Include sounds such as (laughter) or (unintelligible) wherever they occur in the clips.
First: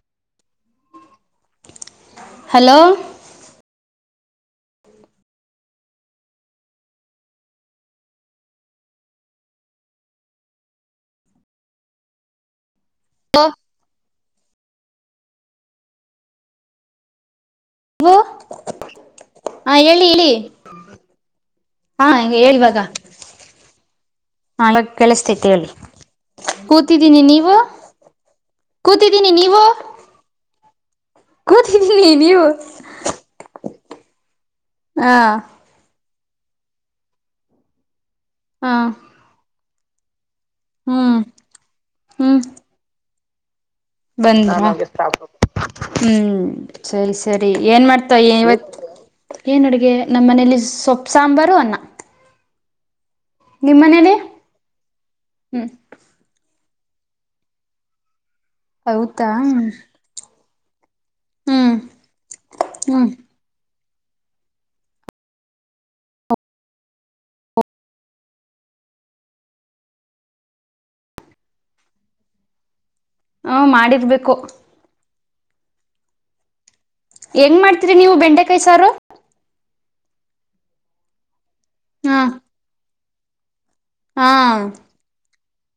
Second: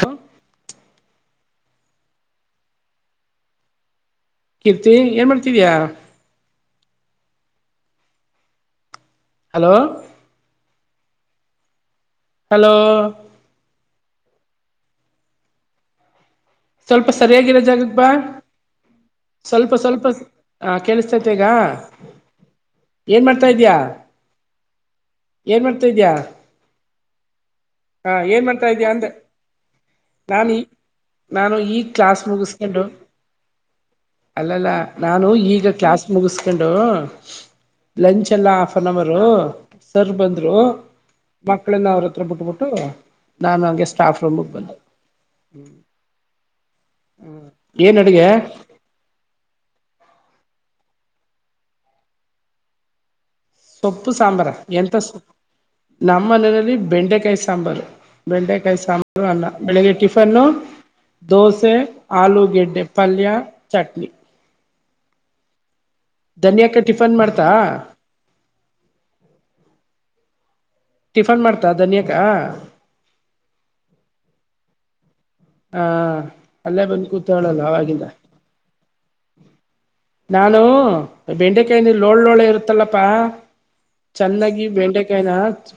ಹ ಹಲೋ ಕೀರ್ತಿ ಏನ್ ಮಾಡ್ತಿದ್ಯಾ ಹಲೋ ಹಲೋ ಹ ಸ್ವಲ್ಪ ಸರಿಯಾಗಿರೋ ಜಾಗ ಬಾ ಹಲೋ ಹಾ ಸ್ವಲ್ಪ ಹೇಳಿ ಸ್ವಲ್ಪ ಹೇಳಿ ಆ ಕೇಳಸ್ತೈತೆ ಈಗ ಹಾ ಹೇಳಿ ಏನ್ ಮಾಡ್ತಾ ಇದಯ ಹ ಕೇಳಿಸತೇತಿ ಹೇಳಿ ಕೂತಿದ್ದೀನಿ ನೀವು ಹಾ ಏನ್ ಮಾಡ್ತಾ ಇದ್ಯಾ ಅಂದ ಕೂತಿದ್ದೀನಿ ನೀವು ನಾನು ಈ ನಾನು ಈ ಕೂತಿದ್ದೀನಿ ಕ್ಲಾಸ್ ನೀವು ಮುಗಿಸ್ಕೊಂಡು ಅಲ್ಲಲ್ಲ ಹಾ ನಾನು ಈಗ ಕ್ಲಾಸ್ ಮುಗಿಸಕೊಂಡು ಲಂಚ್ ಎಲ್ಲ ಹಾ ಹಾಫ್ ಅನ್ ಅವರು ಸರ್ ಬಂದ್ರು ಹ್ಮ್ ಮಕ್ಕಳೆಲ್ಲ ಅವ್ರ ಹತ್ರ ಬಿಟ್ಬಟ್ಟ ನಾ ನಗೆ ಬಂದ ಹ್ಮ್ ಸರಿ ಸರಿ ಏನ್ ಮಾಡ್ತವ ಇವತ್ತು ಏನು ಅಡುಗೆ ನಮ್ಮ್ ಮನೇಲಿ ಸೊಪ್ಪು ಸಾಂಬಾರು ಅನ್ನ ನಿಮ್ಮ್ ಸೊಪ್ಪು ಮನೇಲಿ ಸಾಂಬಾರ ಎಂತ ಸ ಹ್ಮ್ ನಮ್ಮನೆಯಲ್ಲಿ ಬೆಂಡೆಕಾಯಿ ಸಾಂಬಾರು ಬೆಂಡೆಕಾಯಿ ಸಾಂಬಾರು ಹೌದಾ ಅನ್ನ ಬೆಳಿಗ್ಗೆ ಟಿಫನ್ನು ದೋಸೆ ಹ್ಮ್ ಆಲೂಗೆಡ್ಡೆ ಹ್ಮ್ ಪಲ್ಯ ಚಟ್ನಿ ಧನಿಯಾಕ್ಕ ಟಿಫನ್ ಮಾಡ್ತಾ ಟಿಫನ್ ಮಾಡ್ತಾ ಧನಿ ಯಕ್ಕ ಹ್ಮ ಮಾಡಿರ್ಬೇಕು ಹಾ ಅಲ್ಲೇ ಬಂದು ಕೂತಲ್ಲ ಹೆಂಗ್ ಮಾಡ್ತೀರಿ ಅವಗಿಂದ ನೀವು ಬೆಂಡೆಕಾಯಿ ಸಾರು ನಾನು ಬೆಂಡೆಕಾಯನ ಹಾ ಲೋಳ್ೋಳೆ ಇರುತ್ತಲ್ಲಪ್ಪಾ ಹಾ ಚೆನ್ನಾಗಿ ಬೆಂಡೆಕಾಯನ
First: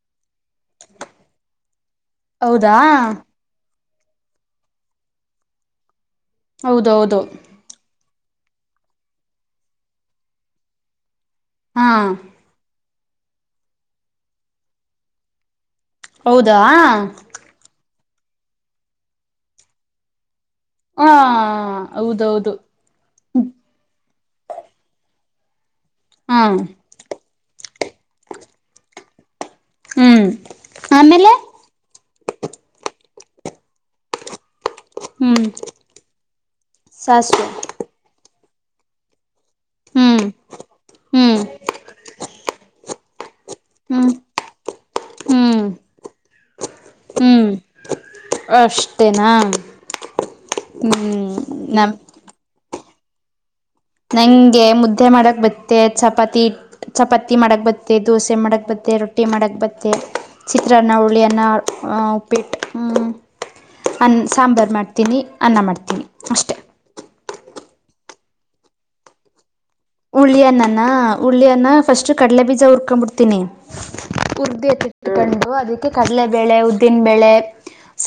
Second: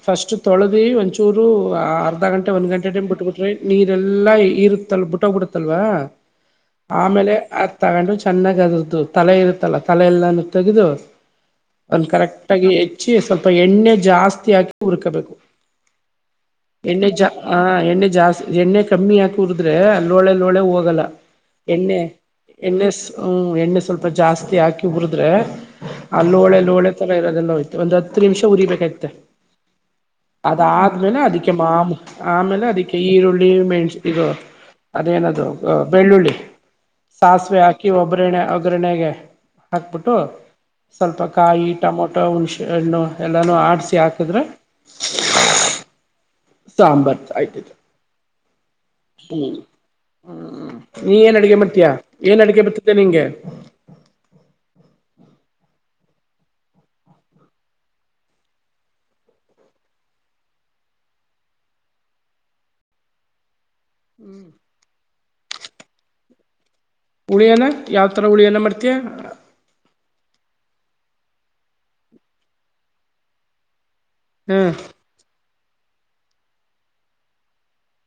ಫಸ್ಟ್ ತೊಳೆದು ಒಂಚೂರು ಅರ್ಧ ಗಂಟೆ ಒಂದು ಹೌದಾ ಗಂಟೆ ಟೈಮ್ ಬಿಟ್ಬಿಟ್ರಿ ನೀರೆಲ್ಲಾ ಇರುತ್ತಲ್ ಬಿಟ್ಟೋಗ್ಬ ಬಿಡುತ್ತಲ್ವ ಹೌದೌದು ಆಮೇಲೆ ಆ ತಗೊಂಡು ಚೆನ್ನಾಗ ಅದ್ರದ್ದು ತಲೆ ಇರುತ್ತಲ್ಲ ತಲೆ ಎಲ್ಲಾನು ತೆಗೆದು ಹಾ ಕರೆಕ್ಟ್ ಆಗಿ ಹಚ್ಚಿ ಸ್ವಲ್ಪ ಎಣ್ಣೆ ಜಾಸ್ತಿ ಹಾಕಿ ಉರ್ಕಬೇಕು ಹೌದಾ ಎಣ್ಣೆ ಜಾ ಹಾ ಎಣ್ಣೆ ಜಾಸ್ತಿ ಎಣ್ಣೆ ಕಮ್ಮಿ ಹಾಕಿ ಉರಿದ್ರೆ ಅಲ್ಲ ಲೋಳೆ ನೋಳೆ ಹ ಹೋಗಲ್ಲ ಎಣ್ಣೆ ಹೌದೌದು ಎಣ್ಣೆ ಹ್ಮ ಎಣ್ಣೆ ಸ್ವಲ್ಪ ಜಾಸ್ತಿ ಹಾಕಿ ಹುರಿದ್ರೆ ಆ ಲೋಳೆ ಹ್ಮ ಲೋಳೆ ತರ ಇರೋದೆಲ್ಲ ಹೋತು ಒಂದು ಹತ್ತು ನಿಮಿಷ ಉರಿಬೇಕಾಯತೆ ಹ್ಮ್ ಅದ ಆದಾದ್ಮೇಲೆ ಆಮೇಲೆ ಅದಿಕ್ಕೆ ಮಾಮೂಲಿ ಆಮೇಲೆ ಅದಿಕ್ಕೆ ಈರುಳ್ಳಿ ಮೆಣಸಿ ಇದು ಹ್ಮ್ ಅದೇನದು ಬೆಳ್ಳುಳ್ಳಿ ಸಾಸಿವೆ ಹಾಕಿ ಒಗೆ ಒಗ್ಗರಣೆಗೆ ಹಾಕ್ಬಿಟ್ಟು ಹ್ಮ್ ಸ್ವಲ್ಪ ಹ್ಮ್ ಕಾಯಿ ಟೊಮೊಟೊ ಹುಣಸೆ ಹಣ್ಣು ಎಲ್ಲಾನು ಆಡ್ಸಿ ಹ್ಮ್ ಹಾಕಿದ್ರೆ ಹ್ಮ್ ಸಾಂಬಾರ್ ಆಯ್ತು ಅಷ್ಟ್ ಹ್ಮ್ ಹ್ಮ್ ನೀ ಹ್ಮ್ ಏನ್ ಅಡಗೆ ಮಾಡತಿಯ ನಮ ಏನ್ ಅಡಗೆ ಬರ್ತತೆ ನಿಂಗೆ ನಂಗೆ ಮುದ್ದೆ ಮಾಡಕ್ ಬತ್ತೆ ಚಪಾತಿ ಚಪಾತಿ ಮಾಡಕ್ ಬತ್ತತೆ ದೋಸೆ ಮಾಡಕ್ ಬತ್ತ ಮತ್ತೆ ರೊಟ್ಟಿ ಮಾಡಕ್ ಬತ್ತೆ ಚಿತ್ರಾನ್ನ ಹುಳಿಯನ್ನ ಉಪ್ಪಿಟ್ ಹ್ಮ್ ಅನ್ನ ಸಾಂಬಾರು ಮಾಡ್ತೀನಿ ಅನ್ನ ಮಾಡ್ತೀನಿ ಅಷ್ಟೆ ಹುಳಿಯನ ಯಾವತರ ಹುಳಿಯನ ಮಾಡ್ತೀಯ ಹುಳ್ಳಿಯನ್ನಾನ ಹುಳಿಯನ್ನ ಫಸ್ಟ್ ಕಡ್ಲೆ ಬೀಜ ಹುರ್ಕೊಂಡ್ಬಿಡ್ತೀನಿ ಹ್ಮ್ ಉರ್ದಿತ್ತಟ್ಕೊಂಡು ಅದಕ್ಕೆ ಕಡಲೆಬೇಳೆ ಉದ್ದಿನಬೇಳೆ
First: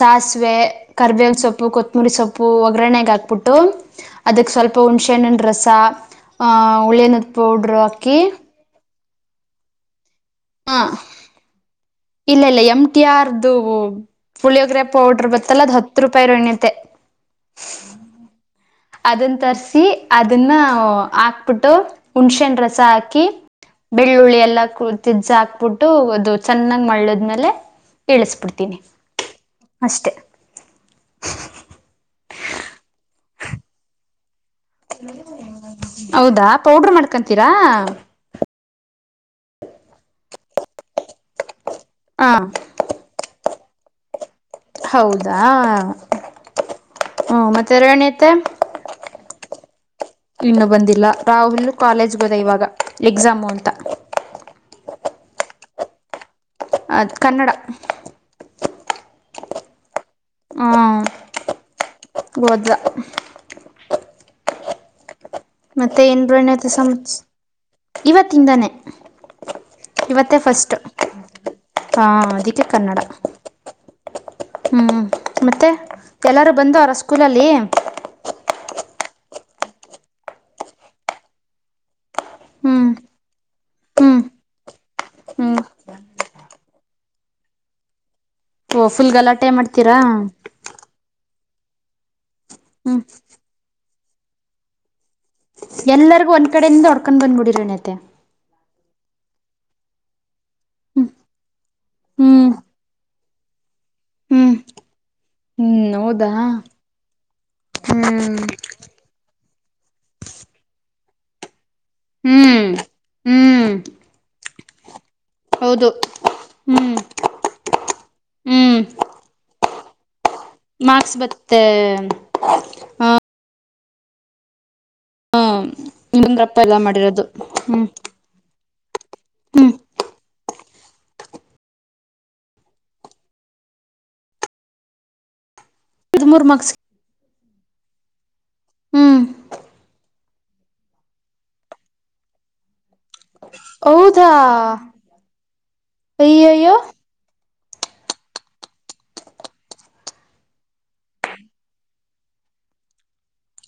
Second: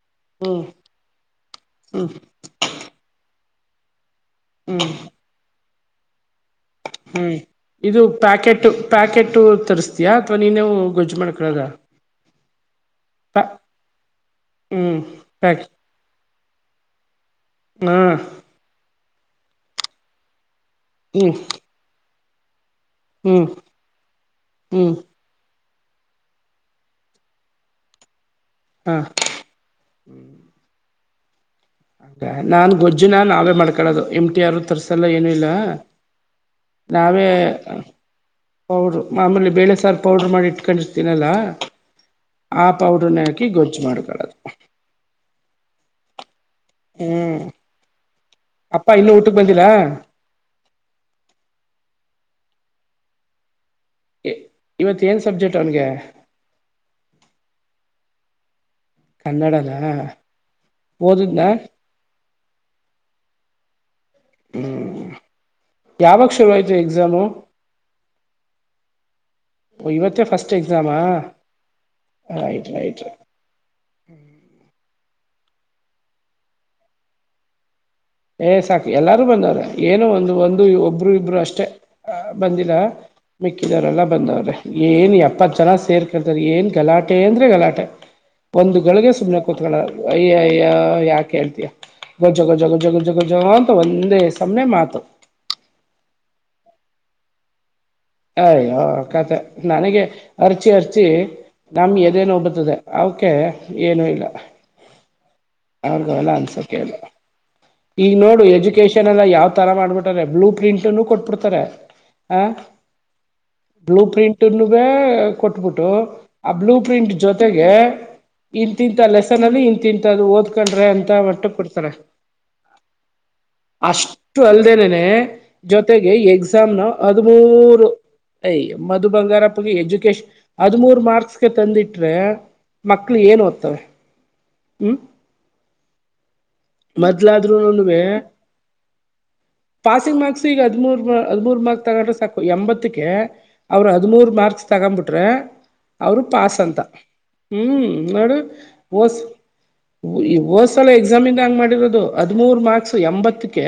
ಸಾಸಿವೆ ಹ್ಮ್ ಕರ್ಬೇವನ ಸೊಪ್ಪು ಹ್ಮ್ ಕೊತ್ತಂಬರಿ ಸೊಪ್ಪು ಒಗ್ಗರಣೆಗೆ ಹಾಕ್ಬಿಟ್ಟು ಅದಕ್ ಸ್ವಲ್ಪ ಹ್ಮ್ ಹುಣ್ಸೆಹಣ್ಣನಾ ರಸ ಹುಳಿಯನ್ನದ ಹ್ಮ್ ಪೌಡ್ರು ಇದು ಹಾಕಿ ಪ್ಯಾಕೆಟು ಪ್ಯಾಕೆಟ್ ತರಿಸ್ತಯಾ ಅಥವಾ ನೀವು ಹಾಂ ಗೊಜ್ಜು ಮಾಡ್ಕಳದ ಇಲ್ಲ ಇಲ್ಲ ಎಂ ಟಿ ಆರ್ ಫೋಲಿಯೋಗಾರೆ ಹ್ಮ್ ಪೌಡರ್ ಬರ್ತ್ತಲ್ಲ ಅದು ಹತ್ತು ರೂಪಾಯಿ ರೋಹಿಣಿ ಅಮ್ಮ ತ್ತ ಹ್ಮ ಅದನ್ನ ತರ್ಸಿ ಅದನ್ನ ಹ್ಮ್ ಹಾಕ್ಬಿಟ್ಟು ಹುಣಸೆನ್ ರಸ ಹಾಕಿ ಹ್ಮ್ ಬೆಳ್ಳುಳ್ಳಿ ಎಲ್ಲ ಹ್ಮ್ ಕಜ ಹಾಕ್ ಬಿಟ್ಟು ಅದು ಚೆನ್ನಾಗ್ ಮಳ್ಳದ್ಮೇಲೆ ಇಳಿಸಬಿಡ್ತವಿ ಹಾ ಅಷ್ಟೆ ಹ ನಾನ್ ಗೊಜ್ಜುನ ನಾವೇ ಮಾಡ್ಕಳೋದು ಎಂ ಟಿ ಟಿ ಆರ್ ತರ್ಸಲ್ಲ ಏನುೂ ಇಲ್ಲ ಹೌದಾ ಪೌಡ್ರ್ ನಾವೇ ಮಾಡ್ಕೊಂತೀರಾ ಪೌಡ್ರು ಆಮೇಲೆ ಬೇಳೆ ಸಾರು ಪೌಡ್ರು ಮಾಡಿ ಇಟ್ಕೊಂಡಿರ್ತೀನಲ್ಲ ಹಾ ಆ ಪೌಡರ್ನ ಹಾಕಿ ಗೊಜ್ಜು ಮಾಡ್ಕೊಳ್ಳದು ಹು ಮತ್ತೆ ರೋಹಿಣಿ ಅತ್ತೆ ಅಪ್ಪ ಇನ್ನೂ ಊಟಕ್ಕೆ ಬಂದಿಲ್ಲ ಇನ್ನು ಬಂದಿಲ್ಲ ರಾಹುಲ್ ಕಾಲೇಜ್ ಹೋದ ಇವಾಗ ಎಕ್ಸಾಮು ಅಂತ ಇವತ್ ಏನ್ ಸಬ್ಜೆಕ್ಟ್ ಅವನಿಗೆ ಅದ್ ಕನ್ನಡ ಕನ್ನಡದಾ ಓದುದ್ನ ಓದ ಹ್ಮ್ ಮತ್ತೆ ಏನ್ ರೋಹಿಣಿ ಅತ್ತೆ ಸಮಾಚಾರ ಇವತ್ತಿಂದಾನೆ ಇವತ್ತೇ ಫಸ್ಟ್ ಹ ಅದಿಕ್ಕೆ ರೈಟ್ ಕನ್ನಡ ರೈಟ್ ರೈಟ್ ಹ್ಮ್ ಮತ್ತೆ ಎಲ್ಲಾರೂ ಬಂದವಾರ ಸ್ಕೂಲಲ್ಲಿ ಏ ಸಾಕು ಎಲ್ಲಾರೂ ಬಂದವ್ರ ಏನು ಒಂದು ಒಂದು ಒಬ್ಬರು ಇಬ್ರು ಅಷ್ಟೇ ಬಂದಿಲ್ಲಾ ಹ್ಮ್ ಮಿಕ್ಕಿದವರೆಲ್ಲ ಹ್ಮ್ ಬಂದವ್ರೆ ಏನ್ ಎಪ್ಪತ್ ಹ್ಮ್ ಜನ ಸೇರ್ಕರ್ತಾರ ಏನ್ ಗಲಾಟೆ ಅಂದ್ರೆ ಗಲಾಟೆ ಒಂದು ಓ ಗಳಿಗೆ ಫುಲ್ ಸುಮ್ನೆ ಗಲಾಟೆ ಕೂತ್ಕೊಳ್ಳ ಮಾಡ್ತೀರಾ ಅಯ್ಯ ಅಯ್ಯ ಯಾಕೆ ಹೇಳ್ತಿಯಾ ಗೊಜ್ಜ ಗೊಜ ಹ್ಮ್ ಗೊಜ ಗೊ ಗೊಜ ಗೊಜ ಗೊಜ ಅಂತ ಒಂದೇ ಸಮನೆ ಮಾತು ಎಲ್ಲರಿಗೂ ಒಂದ ಕಡೆಯಿಂದ ಹೊಡ್ಕೊಂಡು ಬಂದುಬಿಡಿರಿ ರೋಹಿಣಿ ಅತ್ತೆ ಅಯ್ಯೋ ಕತ ನನಗೆ ಅರ್ಚಿ ಅರ್ಚಿ ಹ್ಮ್ ನಮ್ಮ್ ಎದೇ ಹ್ಮ್ ನೋವ್ ಬರ್ತದೆ ಅವ್ ಕೆ ಏನು ಇಲ್ಲ ಹ್ಮ್ ಹ್ಮ್ ಅವ್ರಗು ಎಲ್ಲ ಹೌದಾ ಅನ್ಸೋಕೆಲ್ಲ. ಈಗ ಹ್ಮ್ ನೋಡು ಎಜುಕೇಶನ್ ಎಲ್ಲ ಯಾವ್ ತರ ಮಾಡ್ಬಿಟಾರೆ ಬ್ಲೂ ಪ್ರಿಂಟ್ನ್ನು ಕೊಟ್ಬಿಡ್ತಾರೆ. ಹ ಹ್ಮ್ ಹ್ಮ್ ಬ್ಲೂ ಪ್ರಿಂಟ್ನು ವೆ ಕೊಟ್ಬಿಟ್ಟು ಹೌದು ಆ ಬ್ಲೂ ಹ್ಮ್ ಪ್ರಿಂಟ್ ಜೊತ ಜೊತೆಗೆ ಹ್ಮ್ ಇಂತಿಂತ ಲೆಸನ್ ಅಲ್ಲಿ ಇಂತಿತದ ಓದ್ ಕೊಂಡ್ರೆ ಅಂತ ಮಾರ್ಕ್ಸ್ ಮಟ್ಟಕ್ ಬತ್ತೆ ಕೊಡ್ತಾರೆ ಅಷ್ಟು ಅಲ್ದೇನನೆ ಹ ಜೊತೆಗೆ ನಿಮಂದ್ರಪ್ಪ ಎಕ್ಸಾಮ್ ಎಲ್ಲ ನ ಮಾಡಿರೋದು ಹ್ಮ್ ಹದ್ಮೂರು. ಐಯ್ಯ ಮಧು ಬಂಗಾರಪ್ಪಗೆ ಹ್ಮ್ ಎಜುಕೇಶನ್ ಹದ್ಮುಂರ್ ಮಾರ್ಕ್ಸ್ಗೆ ತಂದಿಟ್ರೆ. ಮಕ್ಳು ಎನ್ ಓದ್ತವೆ ಹ್ಮ್ ಹದಮೂರು ಮಕ್ಸ. ಅದುನುನುವೆ ಪಾಸಿಂಗ್ ಮಾರ್ಕ್ಸ್. ತಿಗಾ ಹದಮೂರ್ ಬ ಹದಮೂರು ಮಾರ್ಕ್ ತಗೊಂಡ್ರ ಸಾಕು ಎಂಬತ್ ಗೆ ಅವ್ರ ಹೌದಾ ಹದಿಮೂರ್ ಮಾರ್ಕ್ಸ್ ತಗನ್ಬುಟ್ರೆ ಅವ್ರು ಪಾಸ್ ಅಯ್ಯಯ್ಯೋ ಅಂತ. ಹ್ಮ್ ನೋಡು ಹೊಸ್ ಏ ಓದ್ಸಲ ಎಕ್ಸಾಮ್ ಯಿಂದ ಹಂಗ ಮಾಡಿರೋದು ಹದುಮೂರು ಮಾರ್ಕ್ಸ್ ಎಂಬತ್ತಕ್ಕೆ.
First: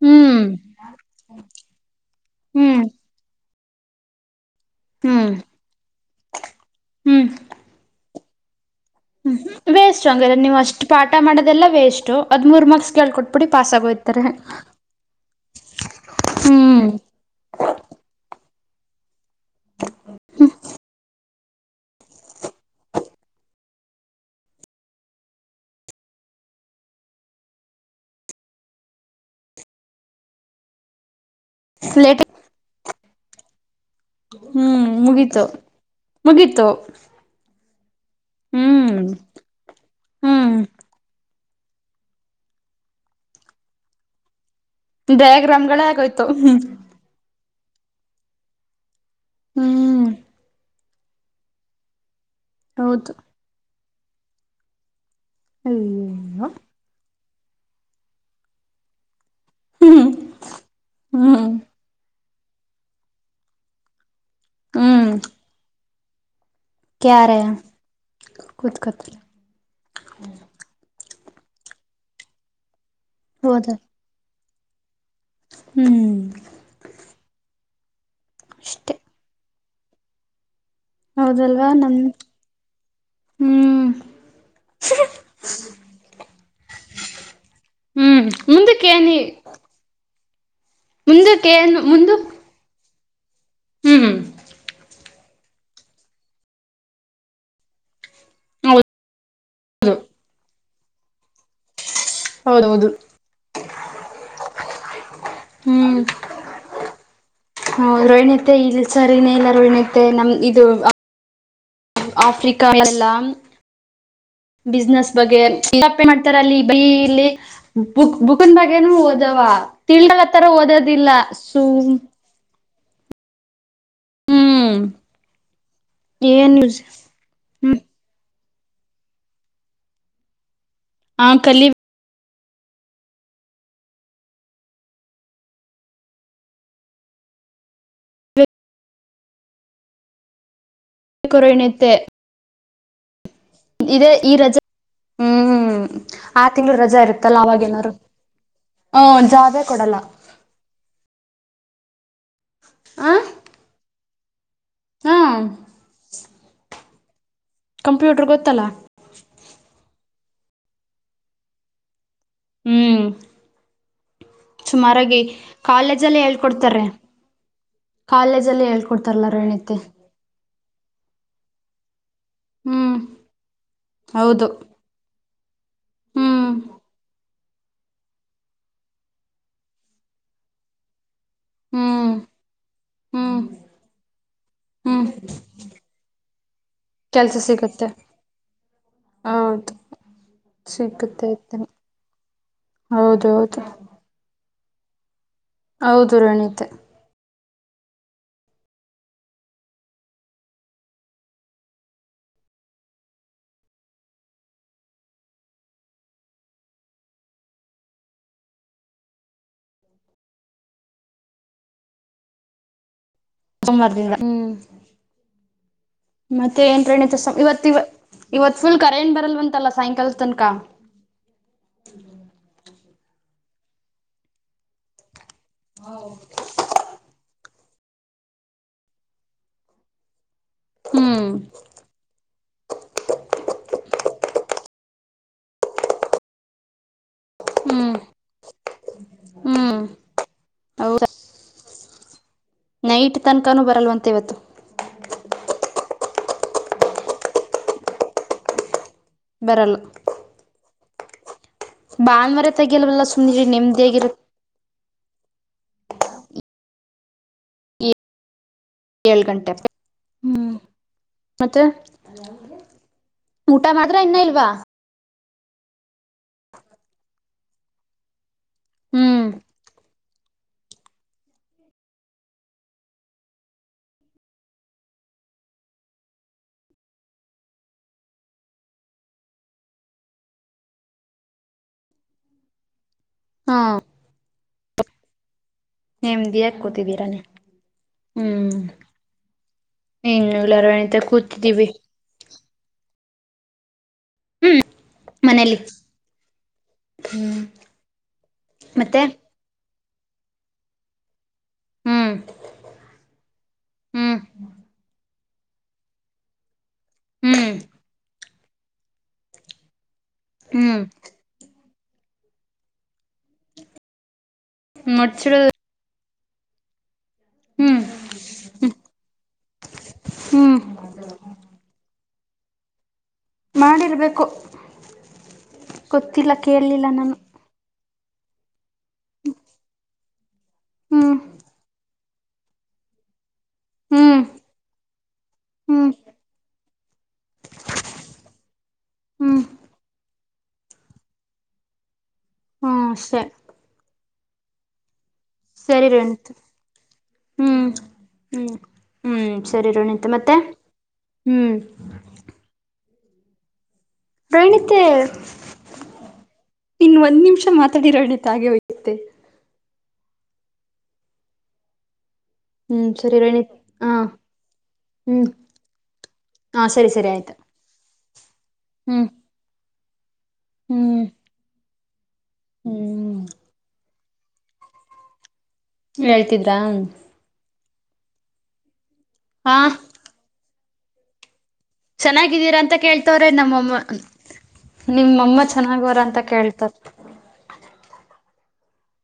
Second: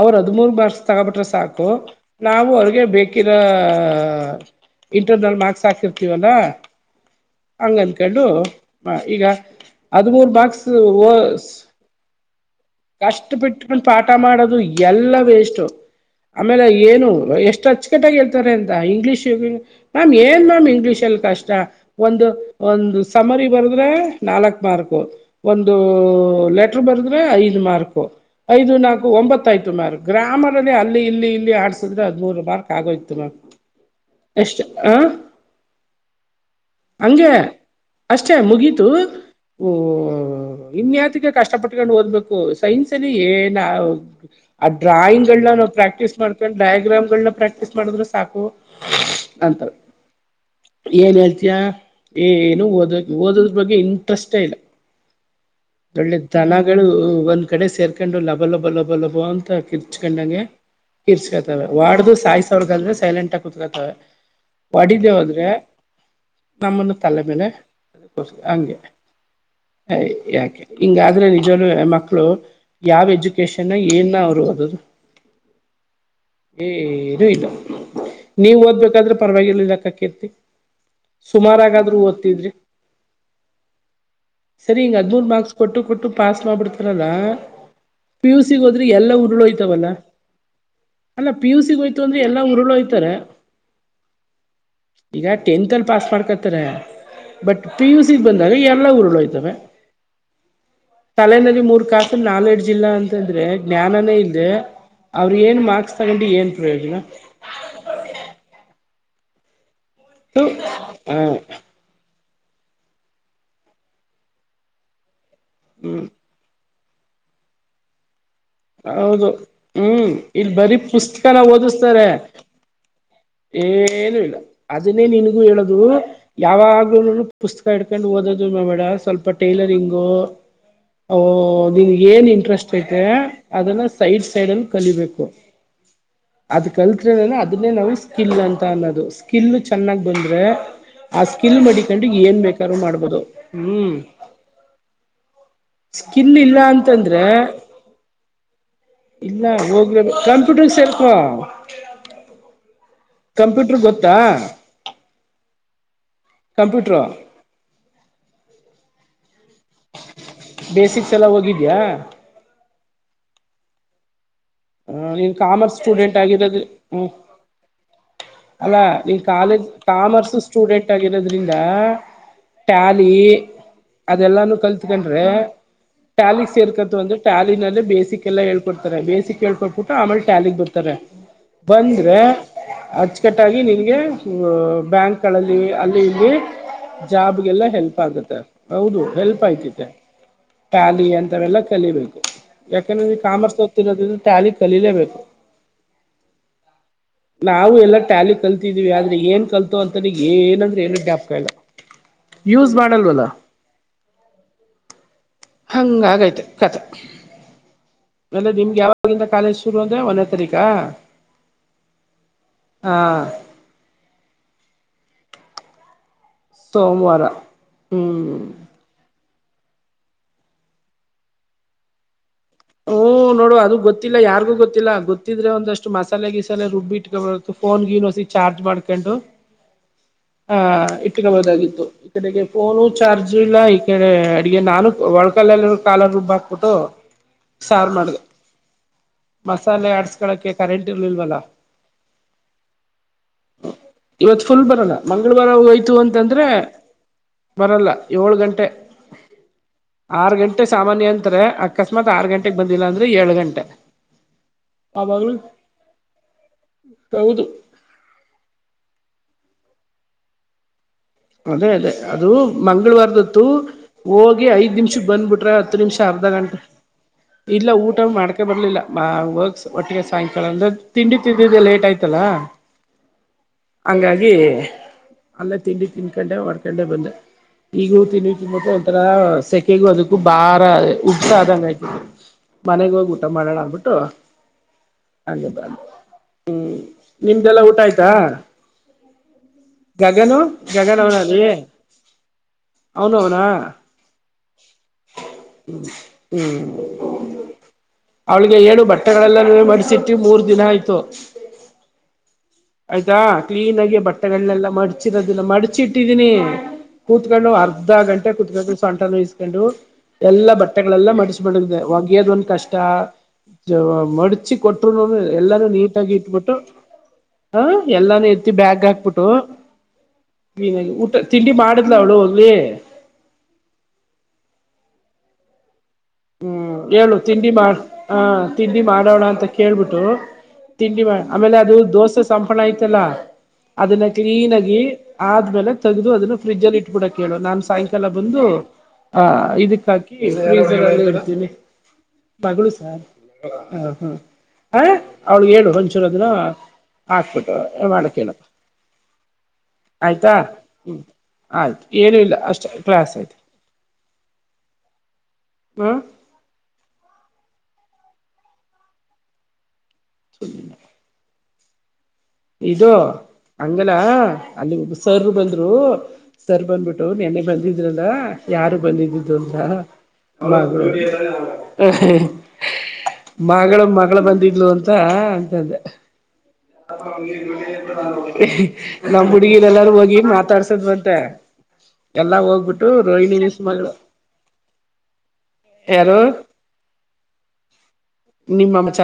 ಅವ್ರ ಹ್ಮ್ ಹದ್ಮೂರ್ ಮಾರ್ಕ್ಸ ತಗಬಟ್ರೆ ಸಾಕು ನಾವು ಹ್ಮ್ ಅವ್ರಿಗೆ ಬೇಕಿರ ಹ್ಮ್ ಇಂಟರ್ನಲ್ ಮಾರ್ಕ್ಸ್ ಹಾಕಿರ್ತೀವಲ್ಲ ಹ್ಮ್ ಹಂಗಂದಕೊಂಡು. ಹ ಈಗ ಹ್ಮ್ ವೇಸ್ಟ್ ಹದ್ಮೂರು ಹಂಗಾರ ನೀವು ಮಾರ್ಕ್ಸ ಅಷ್ಟು ಓ ಪಾಠ ಮಾಡೋದೆಲ್ಲ ವೇಸ್ಟು ಹದ್ಮೂರ್ ಮಾರ್ಕ್ಸ್ ಕಷ್ಟ ಕೇಳ್ಕೊಟ್ಬಿಡಿ ಪಾಸ್ ಬಿಟ್ಕಂಡ್ ಪಾಠ ಆಗೋಯ್ತಾರೆ ಮಾಡೋದು ಎಲ್ಲ ವೇಸ್ಟ್ ಆಮೇಲೆ ಹ್ಮ್ ಏನು ಎಷ್ಟು ಅಚ್ಚಕಟ್ಟಾಗಿ. ಕೆಳ್ತಾರೆ ಅಂತ ಇಂಗ್ಲೀಷ್ ಮಾಮ್ ಏನ್ ಮ್ಯಾಮ್ ಇಂಗ್ಲೀಷ್ ಅಲ್ ಕಷ್ಟ ಚಾ ಒಂದ ಒಂದು ಸಮ್ಮರಿ ಬರದ್ರೆ ನಾಲ್ಕು ಮಾರ್ಕು ಒಂದು ಲೆಟರ್ ಬರದ್ರೆ ಐದು ಮಾರ್ಕ್ ಐದು ನಾಲ್ಕು ಒಂಬತ್ತೈತು ಮಾರ್ಕ್ ಗ್ರಾಮರ್ ಅಲ್ಲಿ ಇಲ್ಲಿ ಇಲ್ ಲಿ ಆಡ್ಸಿದ್ರ ಲೇಟ್ ಹದ್ಮಮುರ್ ಮಾರ್ಕ್. ಆಗೋಯ್ತು ಮ್ಯಾಮ್ ಎಷ್ಟ ಹ್ಮ್ ಆ ಮುಗಿತು ಮುಗೀತು ಹಂಗೆ ಅಷ್ಟೇ ಮುಗೀತು ಹ್ಮ್ ಓ ಹ್ಮ್ ಇನ್ಯತ ಇಗೆ ಕಷ್ಟ ಪಟ್ಕೊಂಡು ಓದ್ಬೇಕು ಸೈನ್ಸ್ ಅಲ್ಲಿ ಏನ್ ಆ ಆ ಡ್ರಾಯಿಂಗ್ಗಳನ್ನ ನಾವು ಡಯಾಗ್ರಾಮ್ಗಳೇ ಪ್ರಾಕ್ಟೀಸ್ ಆಗೋಯ್ತು ಮಾಡ್ಕೊಂಡು ಹ್ಮ್ ಡಯಾಗ್ರಾಮ್ಗಳನ್ನ ಪ್ರಾಕ್ಟೀಸ್ ಮಾಡದ್ರೆ ಸಾಕು. ಅಂತಾರೆ ಹ್ಮ್ ಏನ್ ಹೇಳ್ತೀಯ ಏನು ಹೌದು ಓದಕ ಓದುದ್ರ ಬಗ್ಗೆ ಇಂಟ್ರೆಸ್ಟ್ ಇಲ್ಲ. ಒಳ್ಳೆ ಅಯ್ಯೋ ದನಗಳು ಒಂದ್ ಕಡೆ ಸೇರ್ಕೊಂಡು ಲಭ ಲಭ ಲಭ ಲಭೋ ಅಂತ. ತ ಹ್ಮ್ ಕಿರ್ಚಕೊಂಡಂಗೆ ಹ್ಮ್ ಕಿರ್ಚ್ಕೊತವೆ ವಡ್ದು ಸಾಯಿ ಸೋವರ್ಗೆ ಸೈಲೆಂಟ್ ಆಗ್ ಕುತ್ಕತಾವೆ. ಹೊಡಿದೆ ಹ್ಮ್ ಹೋದ್ರೆ. ನಮ್ಮನ್ನು ತಲೆ ಕ್ಯಾರೆ ಮೇಲೆ (unintelligible) ಹಂಗೆ ಕೂತ್ಕೋತಾರ ಐ ಯಾಕ್ ಹಿಂಗಾದ್ರೆ ನಿಜವಾಲುವೆ ಮಕ್ಳು ಯಾವ್ ಹೋದ ಎಜುಕೇಶನ್ ಏನ್ ಅವ್ರು ಓದದು. ಹ್ಮ್ ಏನು ಇಲ್ಲ. ನೀವ ಅಷ್ಟೆ ಓದ್ಬೇಕಾದ್ರೆ ಪರವಾಗಿರ್ಲ್ಲಾಕ್ಕ ಕೀರ್ತಿ. ಹೌದಲ್ವಾ ನಮ್ ಸುಮಾರಗಾದ್ರೂ ಓತಿದ್ರಿ ಹ್ಮ್ ಸರಿ ಈಗ್ ಹದಮೂರ್ ಮಾರ್ಕ್ಸು ಕೊಟ್ಟು ಕೊಟ್ಟು ಪಾಸ್ ಮಾಡ್ಬಿಡ್ತಾರಲ್ಲ ಹ್ಮ್ ಪಿ ಯು ಸಿಗ್ ಹೋದ್ರಿ ಮುಂದಕ್ಕೆ ಎಲ್ಲಾ ಏನಿ ಉರುಳೋಯ್ತವಲ್ಲ. ಅಲ್ಲಾ ಪಿ ಮುಂದಕ್ಕೆ ಯು ಸಿಗ ಏನು ಹೋಯ್ತು ಮುಂದು ಅಂದ್ರೆ ಎಲ್ಲಾ ಉುರುಳು ಹೋಯ್ತಾರೆ. ಹ್ಮ್ ಈಗ ಟೆಂತ್ ಅಲ್ ಪಾಸ್ ಮಾಡ್ಕೊತಾರೆ ಬಟ್ ಪಿ ಯು ಸಿ ಬಂದಾಗ ಹೌದು ಎಲ್ಲ ಉರುಳೊಯ್ತವೆ. ತಲೆನಲ್ಲಿ ಮೂರ್ ಕಾಸದ್ ನಾಲೆಡ್ಜ ಇಲ್ಲ ಹೌದೌದು ಅಂತಂದ್ರೆ ಜ್ಞಾನನೇ ಇಲ್ದೆ ಅವ್ರ ಏನ್ ಮಾರ್ಕ್ಸ್ ಹ್ಮ್ ತಗೊಂಡು ಏನ್ ಪ್ರಯೋಜನ ಹ ರೋಹಿಣಿತೆ ಇಲ್ಲಿ ಸರಿನೇ ಇಲ್ಲ ರೋಹಿಣಿ ತೆ ನಮ್ ಹ ಇದು ಆ ಆಫ್ರಿಕಾ ಎಲ್ಲಾ ಬಿಸ್ನೆಸ್ ಬಗ್ಗೆ ಹ್ಮ್ (unintelligible) ಮಾಡ್ತಾರ ಅಲ್ಲಿ. ಭಯ ಇಲ್ಲಿ ಬುಕ್ ಬುಕ್. ಬುಕ್ಕನ್ ಬಗ್ಗೆನು ಹೌದು ಓದವಾ ಹ್ಮ್ ತಿಳಾಗತ್ತರ ಇಲ್ಲಿ ಬರೀ ಓದೋದಿಲ್ಲ ಪುಸ್ತಕನ ಸುಮ್ ಏನುೂ ಇಲ್ಲ ಹ್ಮ್ ಅದನ್ನೇ ನಿನಗೂ ಹೇಳುದು ಏನ್ ಯೂಸ್ ಯಾವಾಗ್ಲೂನುನು ಪುಸ್ತಕ ಹ್ಮ್ ಹಿಡ್ಕೊಂಡು ಓದದ್ ಎನ್ ಮಾಡ್ಬೇಡ ಸ್ವಲ್ಪ ಟೆಲರಿಂಗ ಹ ಆ ನಿಂಗ್ ಏನ್ ಇಂಟ್ರೆಸ್ಟ್ ಐತೆ ಅದಲ್ಲ ಸೈಡ್ ಸೈಡ್ ಅಲ್ಲಿ ಕಲಿಬೇಕು. ಅದ್ ಕಲ್ತ್ರೆ ನಾನ ಅದನ್ನೇ ನಾವವು ಸ್ಕಿಲ್ ಕಲಿಬೇಕು ಅಂತ ಅನ್ನೋದು ಸ್ಕಿಲ್ ಚೆನ್ನಾಗ್ ಬಂದ್ರೆ. ಆ ಸ್ಕಿಲ್ ರೋಹಿಣತೆ ಮಡಿಕಂಡು ಏನ್ ಬೇಕಾರೂ ಮಾಡ್ಬೋದು ಹ್ಮ್. ಇದೇ ಈ ರಜೆ ಹ್ಮ್ ಸ್ಕಿಲ ಆ ಇಲ್ಲ ತಿಂಗಳು ರಜಾ ಅಂತಂದ್ರೆ. ಇರುತ್ತಲ್ಲ ಅವಾಗೇನಾರು ಹ ಇಲ್ಲ ಜಾಬೇ ಕೊಡಲ್ಲ ಹೋಗ ಕಂಪ್ಯೂಟರ್ ಸೆರ್ಕೋ. ಆ ಕಂಪ್ಯೂಟರ್ ಗೊತ್ತಾ. ಹಾ. ಕಂಪ್ಯೂಟರ್. ಕಂಪ್ಯೂಟರ್ ಗೊತ್ತಲ್ಲ. ಬೇಸಿಕ್ಸ್ ಎಲ್ಲ ಹೋಗಿದ್ಯಾ. ಹ್ಮ್. ಹ ಸುಮಾರಾಗಿ ನೀನ್ ಕಾಮರ್ಸ್ ಸ್ಟೂಡೆಂಟ್ ಕಾಲೇಜಲ್ಲೇ ಆಗಿರೋದು ಹೇಳ್ಕೊಡ್ತಾರೆ ಹ್ಮ್. ಕಾಲೇಜಲ್ಲೇ ಅಲ್ಲಾ ನೀನ್ ಹೇಳ್ಕೊಡ್ತಾರಲ್ಲ ಕಾಲೇಜ್ ರೇಣುತೆ ಕಾಮರ್ಸ್ ಸ್ಟೂಡೆಂಟ್ ಆಗಿರೋದ್ರಿಂದ. ಹ್ಮ್ ಟ್ಯಾಲಿ ಹೌದು ಅದೆಲ್ಲಾನು ಕಲ್ತ್ಕಂಡ್ರೆ. ಟ್ಯಾಲಿಕ್ ಹ್ಮ್ ಸೇರ್ಕಂತ ಅಂದ್ರೆ ಟ್ಯಾಲಲ್ಲಿ ಬೇಸಿಕ್ ಎಲ್ಲ ಹೇಳ್ಕೊಡ್ತಾರೆ ಬೇಸಿಕ್ ಕೇಳ್ಕೊೊಂಡಬಿಟ್ಟ ಆಮೇಲೆ ಟ್ಯಾಲಗ್ ಬರ್ತಾರೆ ಹ್ಮ್ ಬಂದ್ರೆ. ಹ್ಮ್ ಅಚ್ಚಕಟ್ಟಾಗಿ ನಿನ್ಗೆ ಹ್ಮ್ ಬ್ಯಾಂಕ್ಗಳಲ್ಲಿ ಅಲ್ಲಿ ಇಲ್ಲಿ. ಕೆಲ್ಸ ಜಾಬ್ಗೆಲ್ಲಾ ಸಿಗುತ್ತೆ ಹೆಲ್ಪ್ ಆಗುತ್ತೆ ಹೌದು ಹೆಲ್ಪ್ ಹೌದು ಆಯ್ತಿತೆ. ತ್ಯಾಲಿ ಸಿಗುತ್ತೆ ಅಂತವೆೆಲ್ಲಾ ಇತೇನೆ ಕಲಿಬೇಕು ಯಾಕಂದ್ರೆ ಈ ಹೌದು ಕಾಮರ್ಸ್ ಹೌದು ಓದತ್ತತಿರೋದ. ತ್ಯಾಲಿ ಕಲಿಲೇಬೇಕು. ಹೌದು ರಣೀತೆ. ನಾವವು ಎಲ್ಲಾ ಟ್ಯಾಲಿ ಕಲ್ತಿದೀವಿ ಆದ್ರೆ ಏನ್ ಕಲ್ತೋ ಅಂತಾನ ಏನಂದ್ರೆ ಏನ ಡ್ಯಾಪ್ ಕಾಯಲ್ಲ. ಯೂಸ್ ಮಾಡಲ್ವಲ್ಲ. ಹಂಗ ಆಗೋಯ್ತು ಕಥೆ. ಆಮೇಲೆ ನಿಮ್ಗೆ ಯಾವಾಗಿಂದ ಕಾಲೇಜ್ ಶುರು ಅಂದ್ರೆ ಒಂದೇ ತಾರೀಕ. ಹಾ. ಸೋಮವಾರದಿಂದ ಹ್ಮ್. ಮತ್ತೆ ಏನ್ ಸೋಮವಾರ ಪ್ರಣೀತಸ ಇವತ್ ಹ್ಮ್ ಇವತ್ ಫುಲ್ ಕರೆ ಏನ್ ಬರಲ್ವಂತ. ತಲ್ಲ ಸಾಯಂಕಾಲ ತನಕ. ಹ ನೋಡು ಅದು ಗೊತ್ತಿಲ್ಲ ಯಾರಿಗೂ ಗೊತ್ತಿಲ್ಲ ಗೊತ್ತಿದ್ರೆ ಒಂದಷ್ಟು ಮಸಾಲೆ ಗೀಿಸಾಲೆ ರುಬ್ಬಿಟ್ಕೊ ಬರುತ್ತು. ಫೋನ್ ಗನೋಸಿ ಚಾರ್ಜ್ ಮಾಡ್ಕೊಂಡು. ಹ ಹ್ಮ್ ಇಟ್ಕಬಹುದಾಗಿತ್ತು ಈ ಕಡೆಗೆ ಫೋನು ಚಾರ್ಜ್ ಇಲ್ಲ ಈ ಕಡೆ ಅಡಿಗೆ ನಾನು. ಒಳಕಲ್ಲ ಎಲ್ಲೂ ಕಾಲ ರುಬ್ಬ ಹಾಕ್ಬಿಟ್ಟು. ಸಾರು ಹ್ಮ್ ಮಾಡ್ದ ಹ್ಮ್ ಮಸಾಲೆ ಅಡ್ಸ್ಕಳಕೆ ಕರೆಂಟ್ ಹೌದಾ ಇರ್ಲಿಲ್ವಲ್ಲ. ನೈಟ್ ತನಕಾನೂ ಬರಲ್ವಂತೆ ಇವತ್ತು ಇವತ್ ಫುಲ್ ಬರೋಣ ಮಂಗಳವಾರ ಹೊತ್ತ ಹೋಯ್ತು ಅಂತಂದ್ರೆ ಬರಲ್ಲ ಏಳ್ ಗಂಟೆ. ಬರಲ್ಲ. ಆರು ಗಂಟೆ ಸಾಮಾನ್ಯ ಅಂತತ್ರ ಅಕಸ್ಮಾತ್ ಆರ್ ಭಾನುವಾರ ಗಂಟೆೆಗೆ ಬಂದಿಲ್ಲ ತೆಗಿಯಲ್ವಲ್ಲ ಅಂದ್ರೆ ಏಳ್ ಸುಮ್ನಿರಿ ಗಂಟೆ. ನೆಮ್ಮದಿಯಾಗಿರ (unintelligible) ಏಳು ಗಂಟೆ ಹ್ಮ್. ಮತ್ತೆ ಅದೇ ಅದೇ ಅದು ಮಂಗಳವಾರದತ್ತು ಊಟ ಮಾಡ್ರ ಇನ್ನ ಹೋಗಿ ಇಲ್ವಾ ಐದ್ ನಿಮಿಷ ಬಂದ್ಬಿಟ್ ಹತ್ತು ನಿಮಿಷ ಅರ್ಧ ಗಂಟೆ ಇಲ್ಲ ಊಟ ಮಾಡ್ಕೆ ಬರ್ಲಿಲ್ಲ ಹ್ಮ್ ಒಟ್ಟಿಗೆ. ಸಾಯಂಕಾಲ ಅಂದ್ರೆ ತಿಂಡಿ ತಿದ್ದಿದ್ದ ಲೇಟ್ ಆಯ್ತಲ್ಲ. ಹಂಗಾಗಿ ಅಲ್ಲೇ ತಿಂಡಿ ತಿನ್ಕೊಂಡೆ ಹೊಡ್ಕೊಂಡೆ ಬಂದೆ. ಈಗೂ ತಿನ್ನ ತಿನ್ತ್ತೆ ಒಂಥರ ಸೆಕೆಗು ಅದಕ್ಕೂ ಬಾರ ಉಡ್್ದ ಆದಂಗ ಆಯ್ತತಿ. ಮನೆಗ್ ಹೋಗಿ ಊಟ ಹಾ ಮಾಡೋಣ ಆಗ್ಬಿಟ್ಟು ಹಾಗ. ನೆಮ್ದಿಯಾಗ ಕೂತಿದ್ದೀರ ನೀವ ಊಟ ಆಯ್ತಾ ಹ್ಮ್. ಇನ್ನು ಗಗನು ಎಲ್ಲಾರಂತೆ ಗಗನ್ ಅವನಲ್ಲಿ ಕೂತಿದ್ದೀವಿ ಅವನು ಅವೌನಾ. ಹ್ಮ್. ಮನೇಲಿ ಹ್ಮ ಹ್ಮ್ ಹ್ಮ್ ಅವಳಿಗೆ ಏಳು ಮತ್ತೆ ಬಟ್ಟೆಗಳೆಲ್ಲ. ಸಿಟ್ಟಿ ಮೂರ್ ದಿನ ಆಯ್ತು. ಹ್ಮ್ ಆಯ್ತಾ ಕ್ಲೀನ್ ಆಗಿ ಹ್ಮ್ ಬಟ್ಟೆಗಳನ್ನೆಲ್ಲ ಮಾಡಚಿ. ಇದನ್ನ ಮಡಚಿ ಇಟ್ಟಿದೀನಿ ಕೂತ್ಕೊಂಡು ಹ್ಮ್ ಅರ್ಧ ಗಂಟೆ ಕೂತ್ಕೊಂಡು ಸೊಂಟ ನುಯಿಸಸ್ಕೊಂಡು. ಎಲ್ಲಾ ಹ್ಮ್ ಬಟ್ಟೆಗಳೆಲ್ಲ ಮಡಿಸಬಿಡೆ ಒಗೆಯದ ಒಂದ್ ಕಷ್ಟ ಮ. ಹಚ್ಚಿ ಕೊಟ್ರು ಮುಡ್ಚಿಡ ಎಲ್ಲಾರೂ ನೀಟಾಗಿ ಇಟ್ಬಿಟ್ಟು. ಹ ಹ್ಮ್ ಎಲ್ಲಾನ ಎತ್ತಿ ಬ್ಯಾಗ್ ಹಾಕ್ಬಿಟ್ಟು. ಹ್ಮ್ ಮನಾಗ ಊಟ ತಿಂಡಿ ಮಾಡಿದ್ಲ ಅವ್ಳು ಹೋಗ್ಲಿ. ಮಾಡಿರ್ಬೇಕು. ಗೊತ್ತಿಲ್ಲ ಹ್ಮ್ ಕೇಳಲಿಲ್ಲ ನಾನು ಹೇಳು ತಿಂಡಿ ಮಾಡ. ಹ ತಿಂಡಿ ಮಾಡೋಣ ಅಂತ ಕೇಳ್ಬಿಟ್ಟು ತಿಂಡಿ ಹ್ಮ್ ಮಾಡ ಆಮೇಲೆ ಅದು ದೋಸೆ. ಸಂಪಳ ಐತಲ್ಲಾ. ಅದನ್ನ ಹ್ಮ್ ಕ್ಲೀನ್ ಆಗಿ ಆದ್ಮೇಲೆ ಹ್ಮ್ ಹ್ಮ್ ತೆಗೆದು ಅದನ್ನ ಫ್ರಿಜ ಅಲ್ಲಿ ಇಟ್ಬಿಡಕ್ ಹೇಳೇಳು ನಾನ್ ಸಾಯಂಕಾಲ ಬಂದು. ಹಾ ಹ್ಮ್ ಇದಕ್ಕಾಕ. ಮಗಳು ಹ್ಮ್ ಸಾರ್ ಸರಿ ಹ ಹಾ. ಹ ಅವ್ಳಗ್ ಹೇಳು ಸರಿ ಒಂಚೂರುದನ ರೇಣುಕಾ ಹಾಕ್ಬಿಟ್ಟು ಹ್ಮ್ ಮಾಡಕ್ ಹೇಳಪ್ಪ. ಹ್ಮ್ ಹ್ಮ್ ಸರಿ ರೋಣಿತ ಮತ್ತೆ ಆಯ್ತಾ್ಮ ಹ್ಮ್ ಆಯ್ತು ಏನು ಇಲ್ಲ ಅಷ್ಟ ಆಯ್ತು. ಕ್ಲಾಸ ಅಥ. ಪ್ರಣಿತೆ ಇನ್ ಒಂದ್ ನಿಮಿಷ. ಮಾತಾಡಿರಣಿತ ಹಾಗೆ ಹಯ್ಯುತ್ತೆ. (inaudible) ಹ್ಮ್ ಇದು ಸರಿ ರಣಿ. ಹಂಗಲ್ಲ ಅಲ್ಲಿ ಒಬ್ ಸರ್ ಬಂದ್ರು ಸರ್ ಹಾ ಸರಿ ಬಂದ್ಬಿಟ್ಟು ಸರಿ ಆಯ್ತು ನಿನ್ನೆ ಬಂದಿದ್ರಲ್ಲ. ಯಾರು ಹ್ಮ್ ಬಂದ್ದಿದ್ದು ಅಂತ. (inaudible) ಹ್ಮ್ ಹ್ಮ್ ಮಗಳ ಮಾ. ಮಳ ಬಂದಿದ್ಲು ಅಂತ. ಹೇಳ್ತಿದ್ರ. ನಮ ಹಾ ಹುಡ್ಗಿಿನ ಎಲ್ಲಾರು ಹೋಗಿ ಮಾತಾಡ್ಸ. ಬಂತೇ. ಚೆನ್ನಾಗಿದ್ದೀರಾ ಅಂತ ಕೇಳ್ತವ್ರೆ ನಮ್ಮಮ್ಮ. ಮಗಳು ನಿಮ್ಮಮ್ಮ ಚೆನ್ನಾಗ್ವರ ಅಂತ ಕೇಳ್ತಾರ. ನಿಮ್ಮಾಮಚ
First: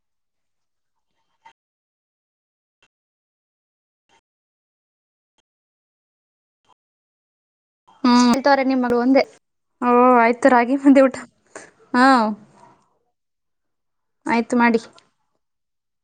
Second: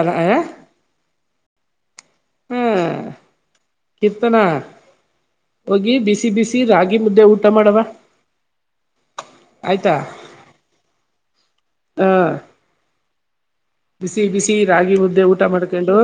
ಹ್ಮ. ಕಿರ್ತನಾ ಹೋಗಿ ಬಿಸಿ ಬಿಸಿ ರಾಗಿ ಮುದ್ದೆ ಉಟ್ಟ. ಹ್ಮ್ ಇತ್ರ ನಿಮ್ಮಗ್ ಒಂದೇ ಓ ಆಯ್ತಾ ಆಯ್ತು ರಾಗಿ ಮಂದಿ ಊಟ. ಹಾ. ಹ ಬಿಸಿ ಬಿಸಿ ಆಯ್ತು ಮಾಡಿ ರಾಗಿ ಮುದ್ದೆ ಊಟ ಮಾಡ್ಕೊಂಡು.